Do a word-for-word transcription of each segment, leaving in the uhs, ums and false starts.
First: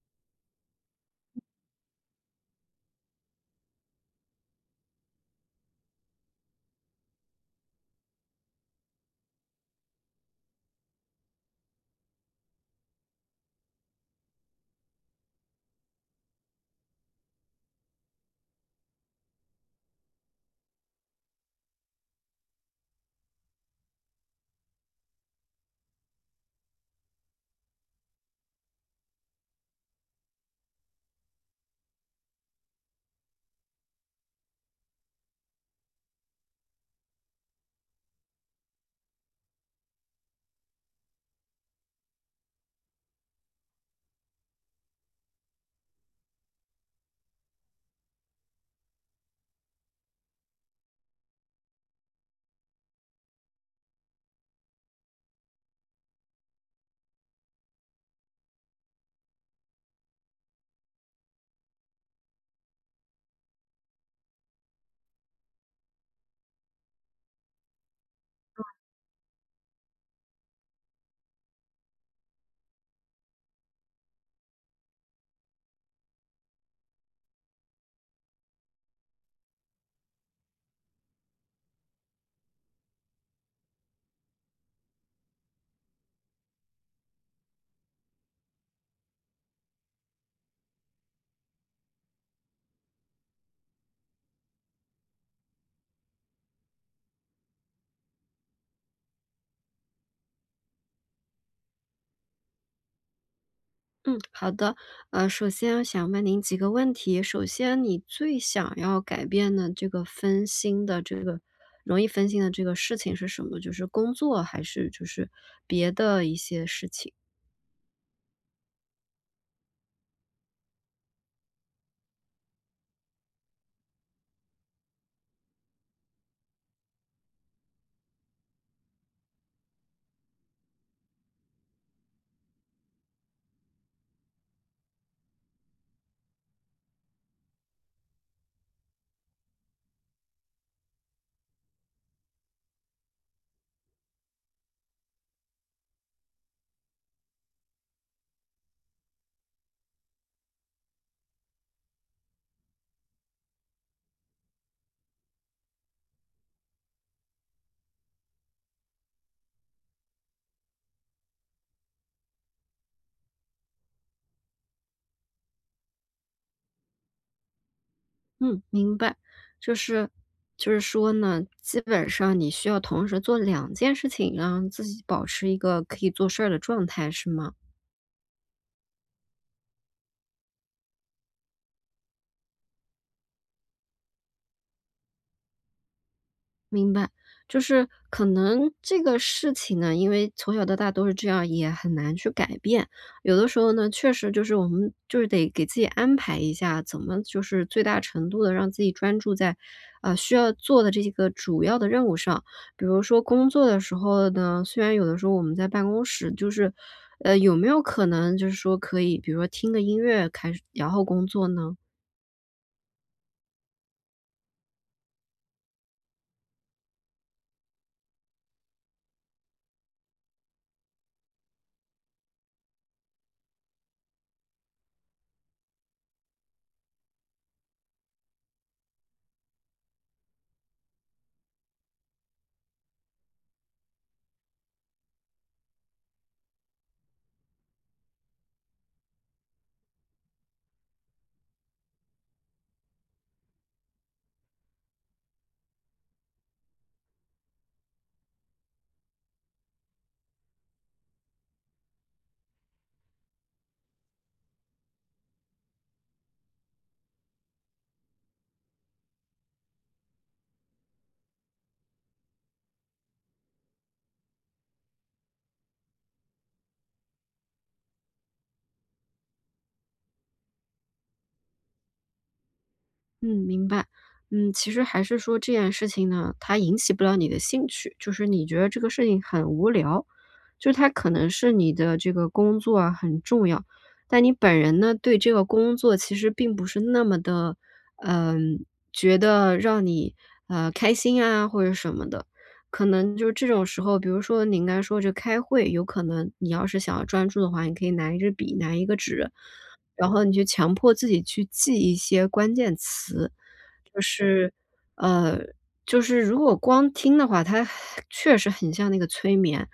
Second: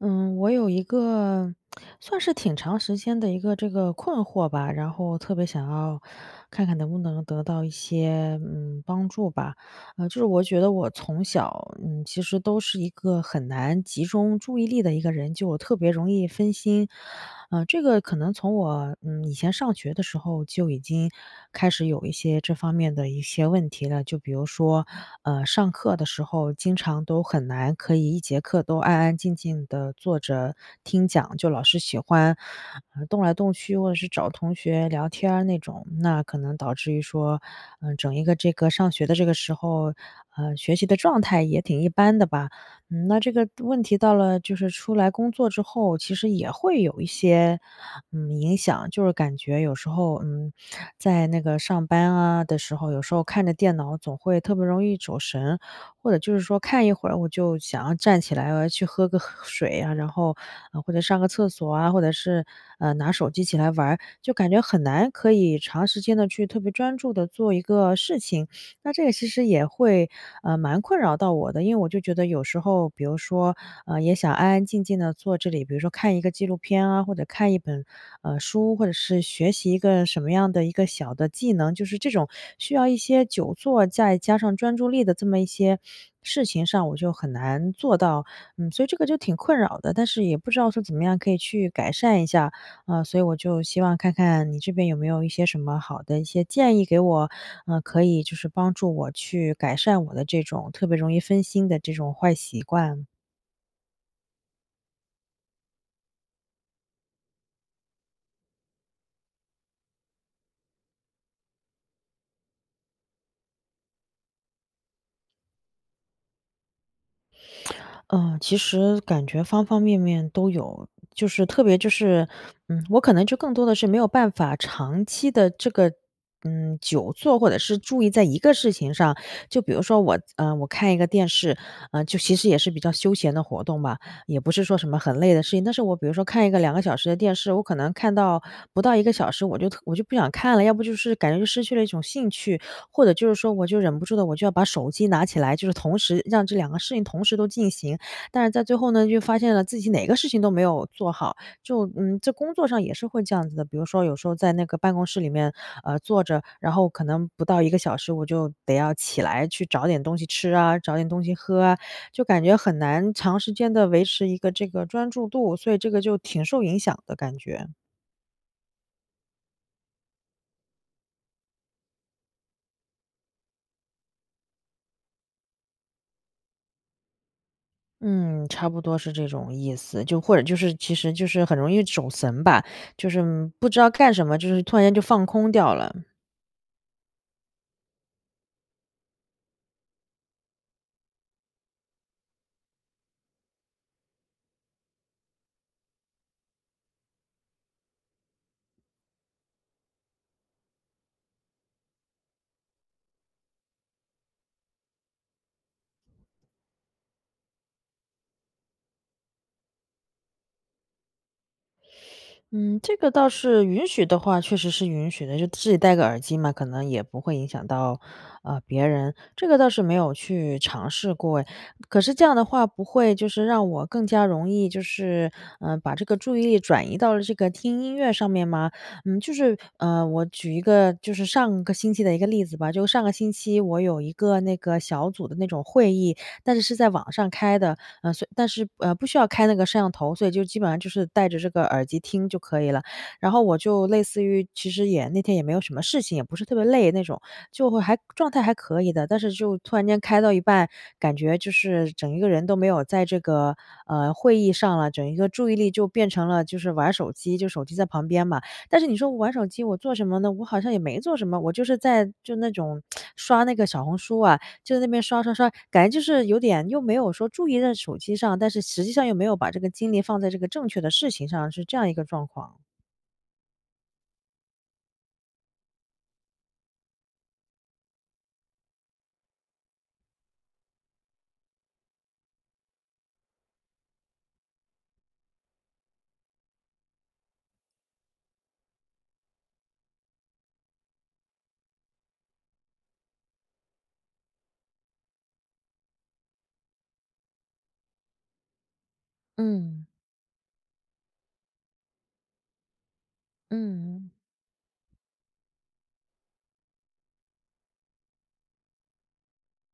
嗯，我有一个算是挺长时间的一个这个困惑吧，然后特别想要看看能不能得到一些嗯帮助吧。呃，就是我觉得我从小嗯其实都是一个很难集中注意力的一个人，就我特别容易分心。呃，这个可能从我嗯以前上学的时候就已经开始有一些这方面的一些问题了，就比如说呃上课的时候。时候，经常都很难可以一节课都安安静静的坐着听讲，就老是喜欢，呃动来动去，或者是找同学聊天儿那种。那可能导致于说，嗯，整一个这个上学的这个时候，呃，学习的状态也挺一般的吧。嗯，那这个问题到了就是出来工作之后，其实也会有一些，嗯，影响。就是感觉有时候，嗯，在那个上班啊的时候，有时候看着电脑总会特别容易走神，或者就是说看一会儿我就想要站起来，我要去喝个水啊，然后，呃，或者上个厕所啊，或者是，呃，拿手机起来玩儿就感觉很难可以长时间的去特别专注的做一个事情。那这个其实也会，呃，蛮困扰到我的，因为我就觉得有时候，比如说，呃，也想安安静静的坐这里，比如说看一个纪录片啊，或者看一本，呃，书，或者是学习一个什么样的一个小的技能，就是这种需要一些久坐再加上专注力的这么一些事情上，我就很难做到。嗯，所以这个就挺困扰的，但是也不知道说怎么样可以去改善一下。啊，所以我就希望看看你这边有没有一些什么好的一些建议给我，呃，可以就是帮助我去改善我的这种特别容易分心的这种坏习惯啊。嗯，好的。呃，首先想问您几个问题。首先，你最想要改变的这个分心的这个容易分心的这个事情是什么？就是工作还是就是别的一些事情？嗯，其实感觉方方面面都有，就是特别就是，嗯，我可能就更多的是没有办法长期的这个，嗯，久坐或者是注意在一个事情上。就比如说我，嗯，我看一个电视，呃，就其实也是比较休闲的活动吧，也不是说什么很累的事情。但是我比如说看一个两个小时的电视，我可能看到不到一个小时，我就特我就不想看了，要不就是感觉就失去了一种兴趣，或者就是说我就忍不住的我就要把手机拿起来，就是同时让这两个事情同时都进行。但是在最后呢，就发现了自己哪个事情都没有做好，就嗯，这工作上也是会这样子的。比如说有时候在那个办公室里面，呃，坐着，然后可能不到一个小时，我就得要起来去找点东西吃啊，找点东西喝啊，就感觉很难长时间的维持一个这个专注度，所以这个就挺受影响的感觉。嗯，明白。就是就是说呢，基本上你需要同时做两件事情，让自己保持一个可以做事儿的状态，是吗？嗯，差不多是这种意思，就或者就是其实就是很容易走神吧，就是不知道干什么，就是突然间就放空掉了。明白，就是可能这个事情呢，因为从小到大都是这样，也很难去改变。有的时候呢，确实就是我们就是得给自己安排一下，怎么就是最大程度的让自己专注在，呃，需要做的这个主要的任务上。比如说工作的时候呢，虽然有的时候我们在办公室，就是，呃，有没有可能就是说可以，比如说听个音乐开始，然后工作呢？嗯，这个倒是允许的话，确实是允许的，就自己戴个耳机嘛，可能也不会影响到，呃，别人。这个倒是没有去尝试过诶，可是这样的话，不会就是让我更加容易就是，嗯把这个注意力转移到了这个听音乐上面吗？嗯，就是，呃，我举一个就是上个星期的一个例子吧，就上个星期我有一个那个小组的那种会议，但是是在网上开的，呃，所以但是，呃，不需要开那个摄像头，所以就基本上就是戴着这个耳机听就可以了。然后我就类似于其实也那天也没有什么事情，也不是特别累那种，就会还状态还可以的。但是就突然间开到一半，感觉就是整一个人都没有在这个，呃，会议上了，整一个注意力就变成了就是玩手机，就手机在旁边嘛。但是你说我玩手机我做什么呢？我好像也没做什么，我就是在就那种刷那个小红书啊，就在那边刷刷刷，感觉就是有点又没有说注意在手机上，但是实际上又没有把这个精力放在这个正确的事情上，是这样一个状况。嗯，明白。嗯，其实还是说这件事情呢，它引起不了你的兴趣，就是你觉得这个事情很无聊，就是它可能是你的这个工作啊很重要，但你本人呢对这个工作其实并不是那么的，嗯、觉得让你呃开心啊或者什么的，可能就是这种时候，比如说你应该说这开会，有可能你要是想要专注的话，你可以拿一支笔，拿一个纸，嗯，然后你就强迫自己去记一些关键词，嗯就嗯。是，呃，就是如果光听的话，它确实很像那个催眠。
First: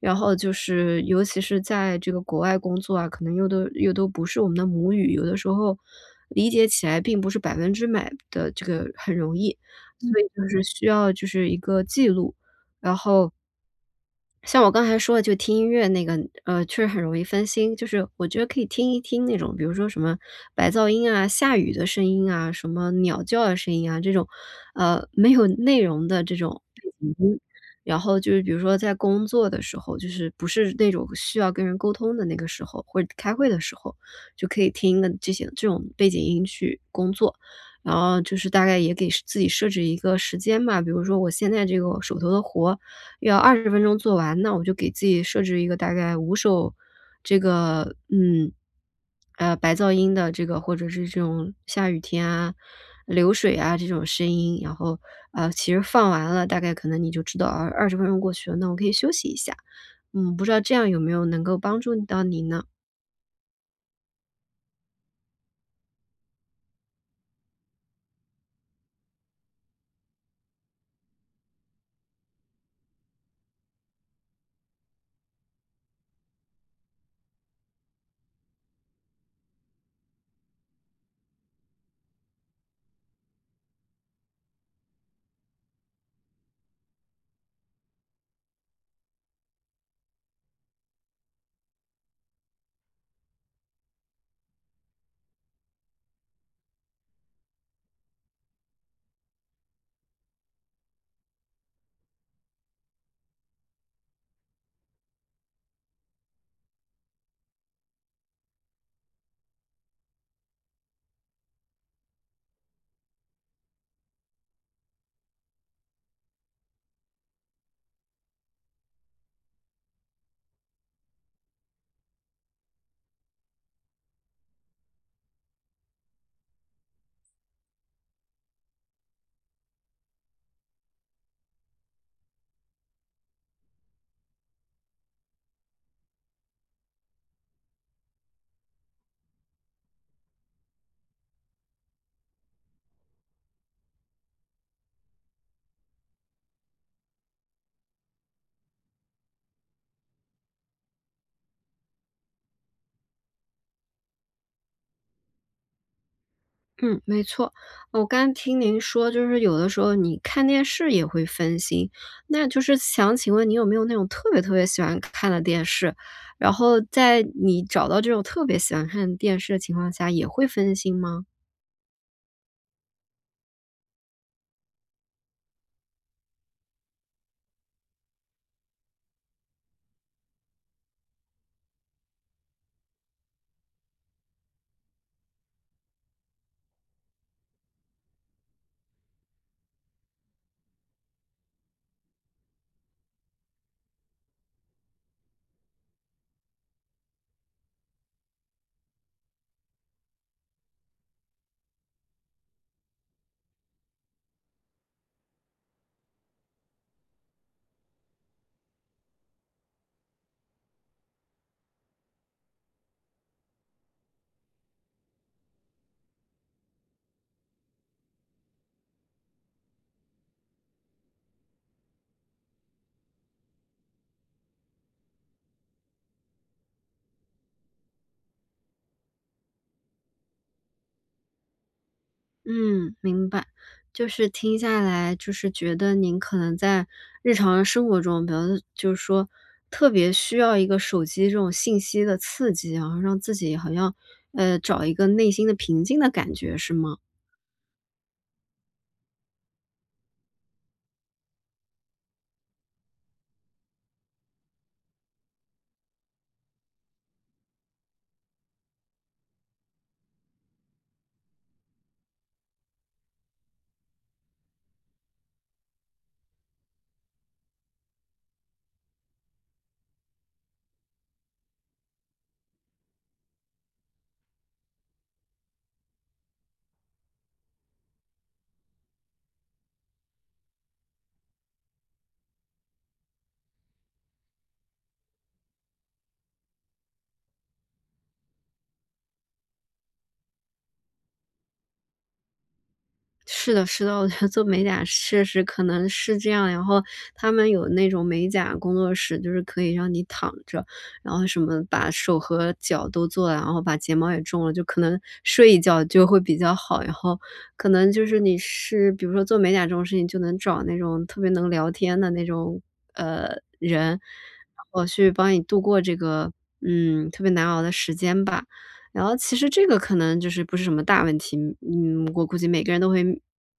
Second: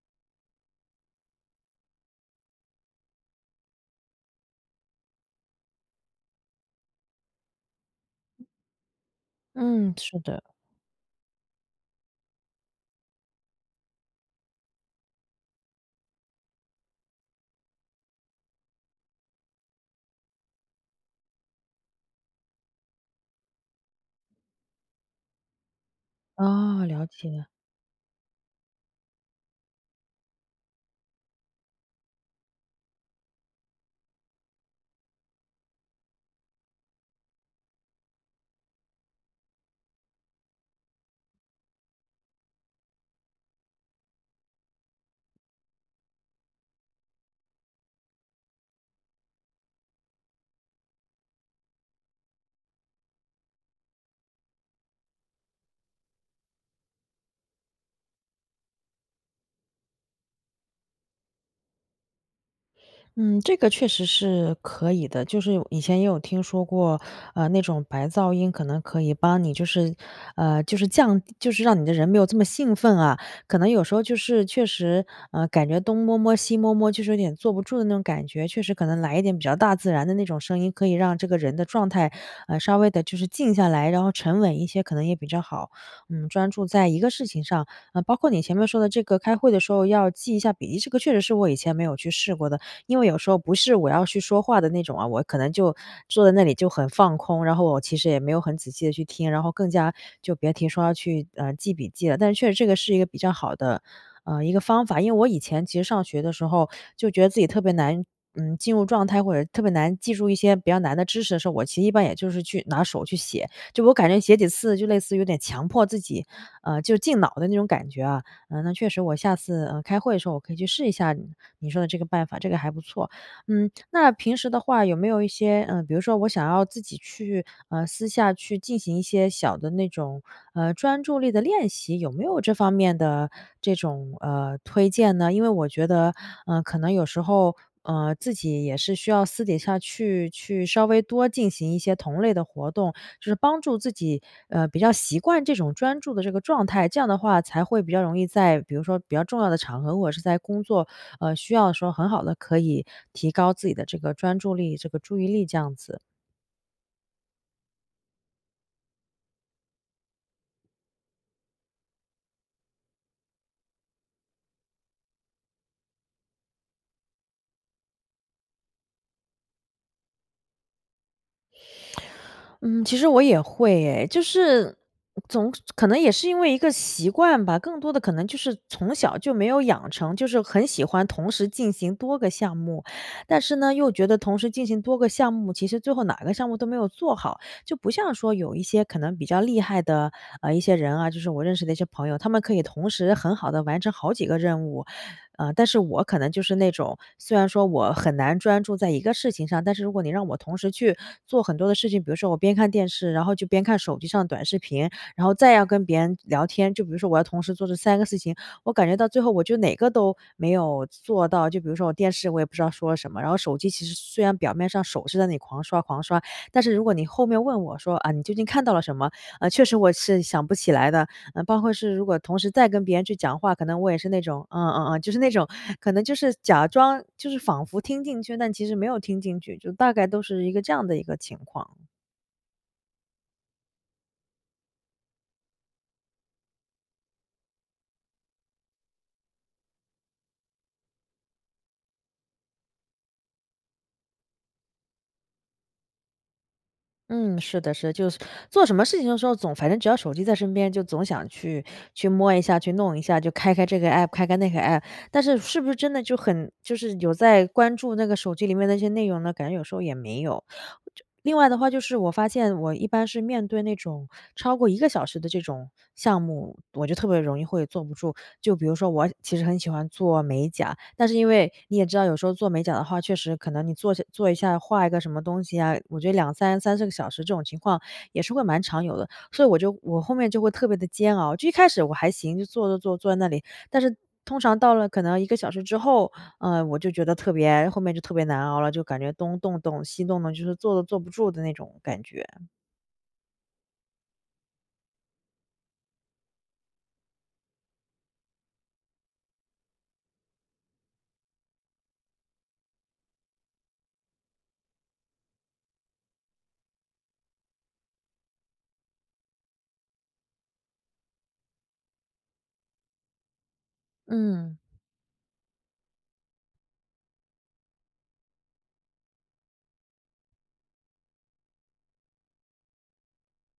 然后就是，尤其是在这个国外工作啊，可能又都又都不是我们的母语，有的时候理解起来并不是百分之百的这个很容易，嗯，所嗯是以的。就是需要就是一个记录，然后像我刚才说的，就听音乐那个，呃，确实很容易分心。就是我觉得可以听一听那种，比如说什么白噪音啊、下雨的声音啊、什么鸟叫的声音啊，这种，呃，没有内容的这种啊，背了景音。解。然后就是比如说在工作的时候，就是不是那种需要跟人沟通的那个时候，或者开会的时候，就可以听的这些这种背景音去工作。然后就是大概也给自己设置一个时间吧，比如说我现在这个手头的活，要二十分钟做完，那我就给自己设置一个大概五首这个，嗯，呃，白噪音的这个或者是这种下雨天啊、流水啊这种声音，然后，呃，其实放完了，大概可能你就知道，啊二十分钟过去了，那我可以休息一下。嗯，不知道这样有没有能够帮助到你呢？嗯，这个确实是可以的，就是以前也有听说过，呃，那种白噪音可能可以帮你就是，呃，就是降就是让你的人没有这么兴奋啊。可能有时候就是确实，呃，感觉东摸摸西摸摸，就是有点坐不住的那种感觉，确实可能来一点比较大自然的那种声音，可以让这个人的状态，呃，稍微的就是静下来，然后沉稳一些，可能也比较好。嗯，专注在一个事情上，呃，包括你前面说的这个开会的时候要记一下笔记，这个确实是我以前没有去试过的。因为有时候不是我要去说话的那种啊，我可能就坐在那里就很放空，然后我其实也没有很仔细的去听，然后更加就别提说要去，呃，记笔记了。但是确实这个是一个比较好的，呃，一个方法。因为我以前其实上学的时候，就觉得自己特别难，嗯，进入状态，或者特别难记住一些比较难的知识的时候，我其实一般也就是去拿手去写，就我感觉写几次就类似有点强迫自己，呃，就进脑的那种感觉啊。呃，那确实我下次，呃，开会的时候我可以去试一下你你说的这个办法，这个还不错。嗯，那平时的话有没有一些，嗯，呃比如说我想要自己去，呃，私下去进行一些小的那种，呃，专注力的练习，有没有这方面的这种，呃，推荐呢？因为我觉得嗯，呃，可能有时候，呃，自己也是需要私底下去去稍微多进行一些同类的活动，就是帮助自己，呃，比较习惯这种专注的这个状态，这样的话才会比较容易在比如说比较重要的场合，或者是在工作，呃，需要的时候，很好的可以提高自己的这个专注力、这个注意力这样子。嗯，没错。呃我刚听您说，就是有的时候你看电视也会分心，那就是想请问你有没有那种特别特别喜欢看的电视，然后在你找到这种特别喜欢看电视的情况下，也会分心吗？嗯，其实我也会诶，就是总可能也是因为一个习惯吧，更多的可能就是从小就没有养成，就是很喜欢同时进行多个项目，但是呢，又觉得同时进行多个项目，其实最后哪个项目都没有做好，就不像说有一些可能比较厉害的呃一些人啊，就是我认识的一些朋友，他们可以同时很好的完成好几个任务，呃，但是我可能就是那种，虽然说我很难专注在一个事情上，但是如果你让我同时去做很多的事情，比如说我边看电视，然后就边看手机上的短视频，然后再要跟别人聊天，就比如说我要同时做这三个事情，我感觉到最后我就哪个都没有做到。就比如说我电视我也不知道说什么，然后手机其实虽然表面上手是在那里狂刷狂刷，但是如果你后面问我说啊，你究竟看到了什么？呃，确实我是想不起来的。嗯，包括是如果同时再跟别人去讲话，可能我也是那种，嗯嗯嗯，就是那种可能就是假装就是仿佛听进去，但其实没有听进去，就大概都是一个这样的一个情况。嗯，明白。就是听下来，就是觉得您可能在日常的生活中，比如就是说特别需要一个手机这种信息的刺激，然后让自己好像呃找一个内心的平静的感觉，是吗？嗯，是的，是就是做什么事情的时候，总反正只要手机在身边，就总想去去摸一下，去弄一下，就开开这个 app,开开那个 app,但是是不是真的就很就是有在关注那个手机里面那些内容呢？感觉有时候也没有。就另外的话，就是我发现我一般是面对那种超过一个小时的这种项目，我就特别容易会坐不住。就比如说我其实很喜欢做美甲，但是因为你也知道有时候做美甲的话，确实可能你做下做一下画一个什么东西啊，我觉得两三三四个小时这种情况也是会蛮常有的。所以我就我后面就会特别的煎熬，就一开始我还行，就坐做坐坐在那里，但是通常到了可能一个小时之后，呃，我就觉得特别后面就特别难熬了，就感觉东动动西动动，就是坐都坐不住的那种感觉。是的，是的，我觉得做美甲确实可能是这样。然后他们有那种美甲工作室，就是可以让你躺着，然后什么把手和脚都做了，然后把睫毛也种了，就可能睡一觉就会比较好。然后可能就是你是比如说做美甲这种事情，就能找那种特别能聊天的那种呃人，然嗯，后去帮你度过这个嗯特别难熬的时间吧。然后其实这个可能就是不是什么大问题，嗯，我估计每个人都会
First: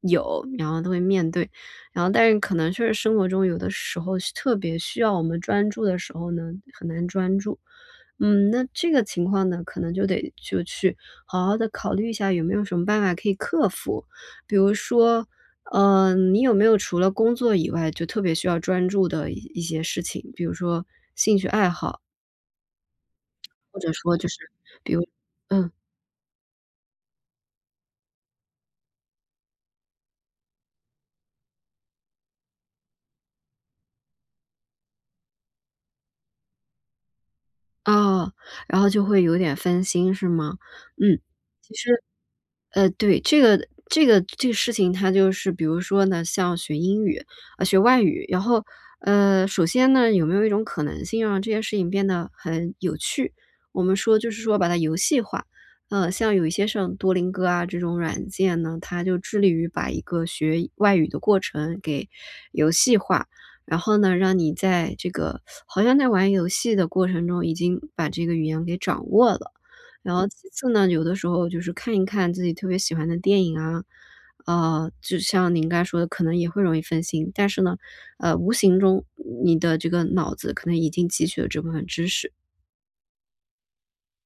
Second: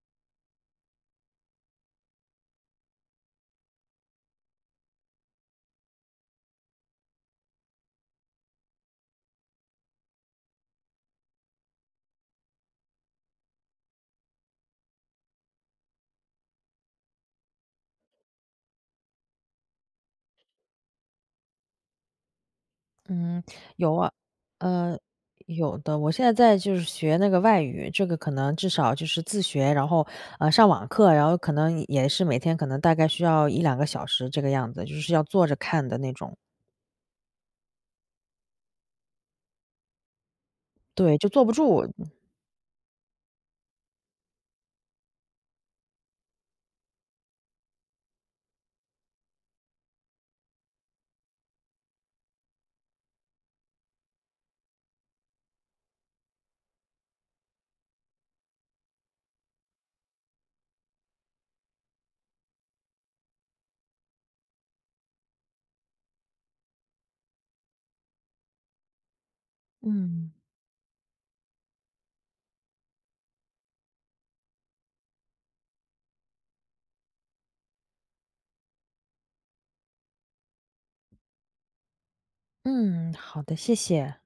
有，然后都会面对。然后但是可能确实生活中有的时候是特别需要我们专注的时候呢，很难专注。嗯，那这个情况呢，可能就得就去好好的考虑一下有没有什么办法可以克服。比如说，呃，你有没有除了工作以外，就特别需要专注的一一些事情，比如说兴趣爱好，嗯，或者有啊，说就是比呃，如嗯。有的。我现在在就是学那个外语，这个可能至少就是自学，然后，呃，上网课，然后可能也是每天可能大概需要一两个小时这个样子，就是要坐着看的那种。哦，然后就会有点分心是吗？对，嗯，就坐不其住。实呃，对，这个这个这个事情它就是比如说呢，像学英语，啊，学外语，然后，呃，首先呢，有没有一种可能性让这件事情变得很有趣？我们说就是说把它游戏化。呃，像有一些像多邻戈啊这种软件呢，它就致力于把一个学外语的过程给游戏化，然后呢，让你在这个好像在玩游戏的过程中已经把这个语言给掌握了。然后嗯，其次呢，有的时候就是看一看自己特别喜欢的电影啊，呃，就像您刚才说的，可能也会容易分心，但是呢，呃，无形中你的这个脑子可能已经汲取了这部分知识，嗯，好的，谢谢。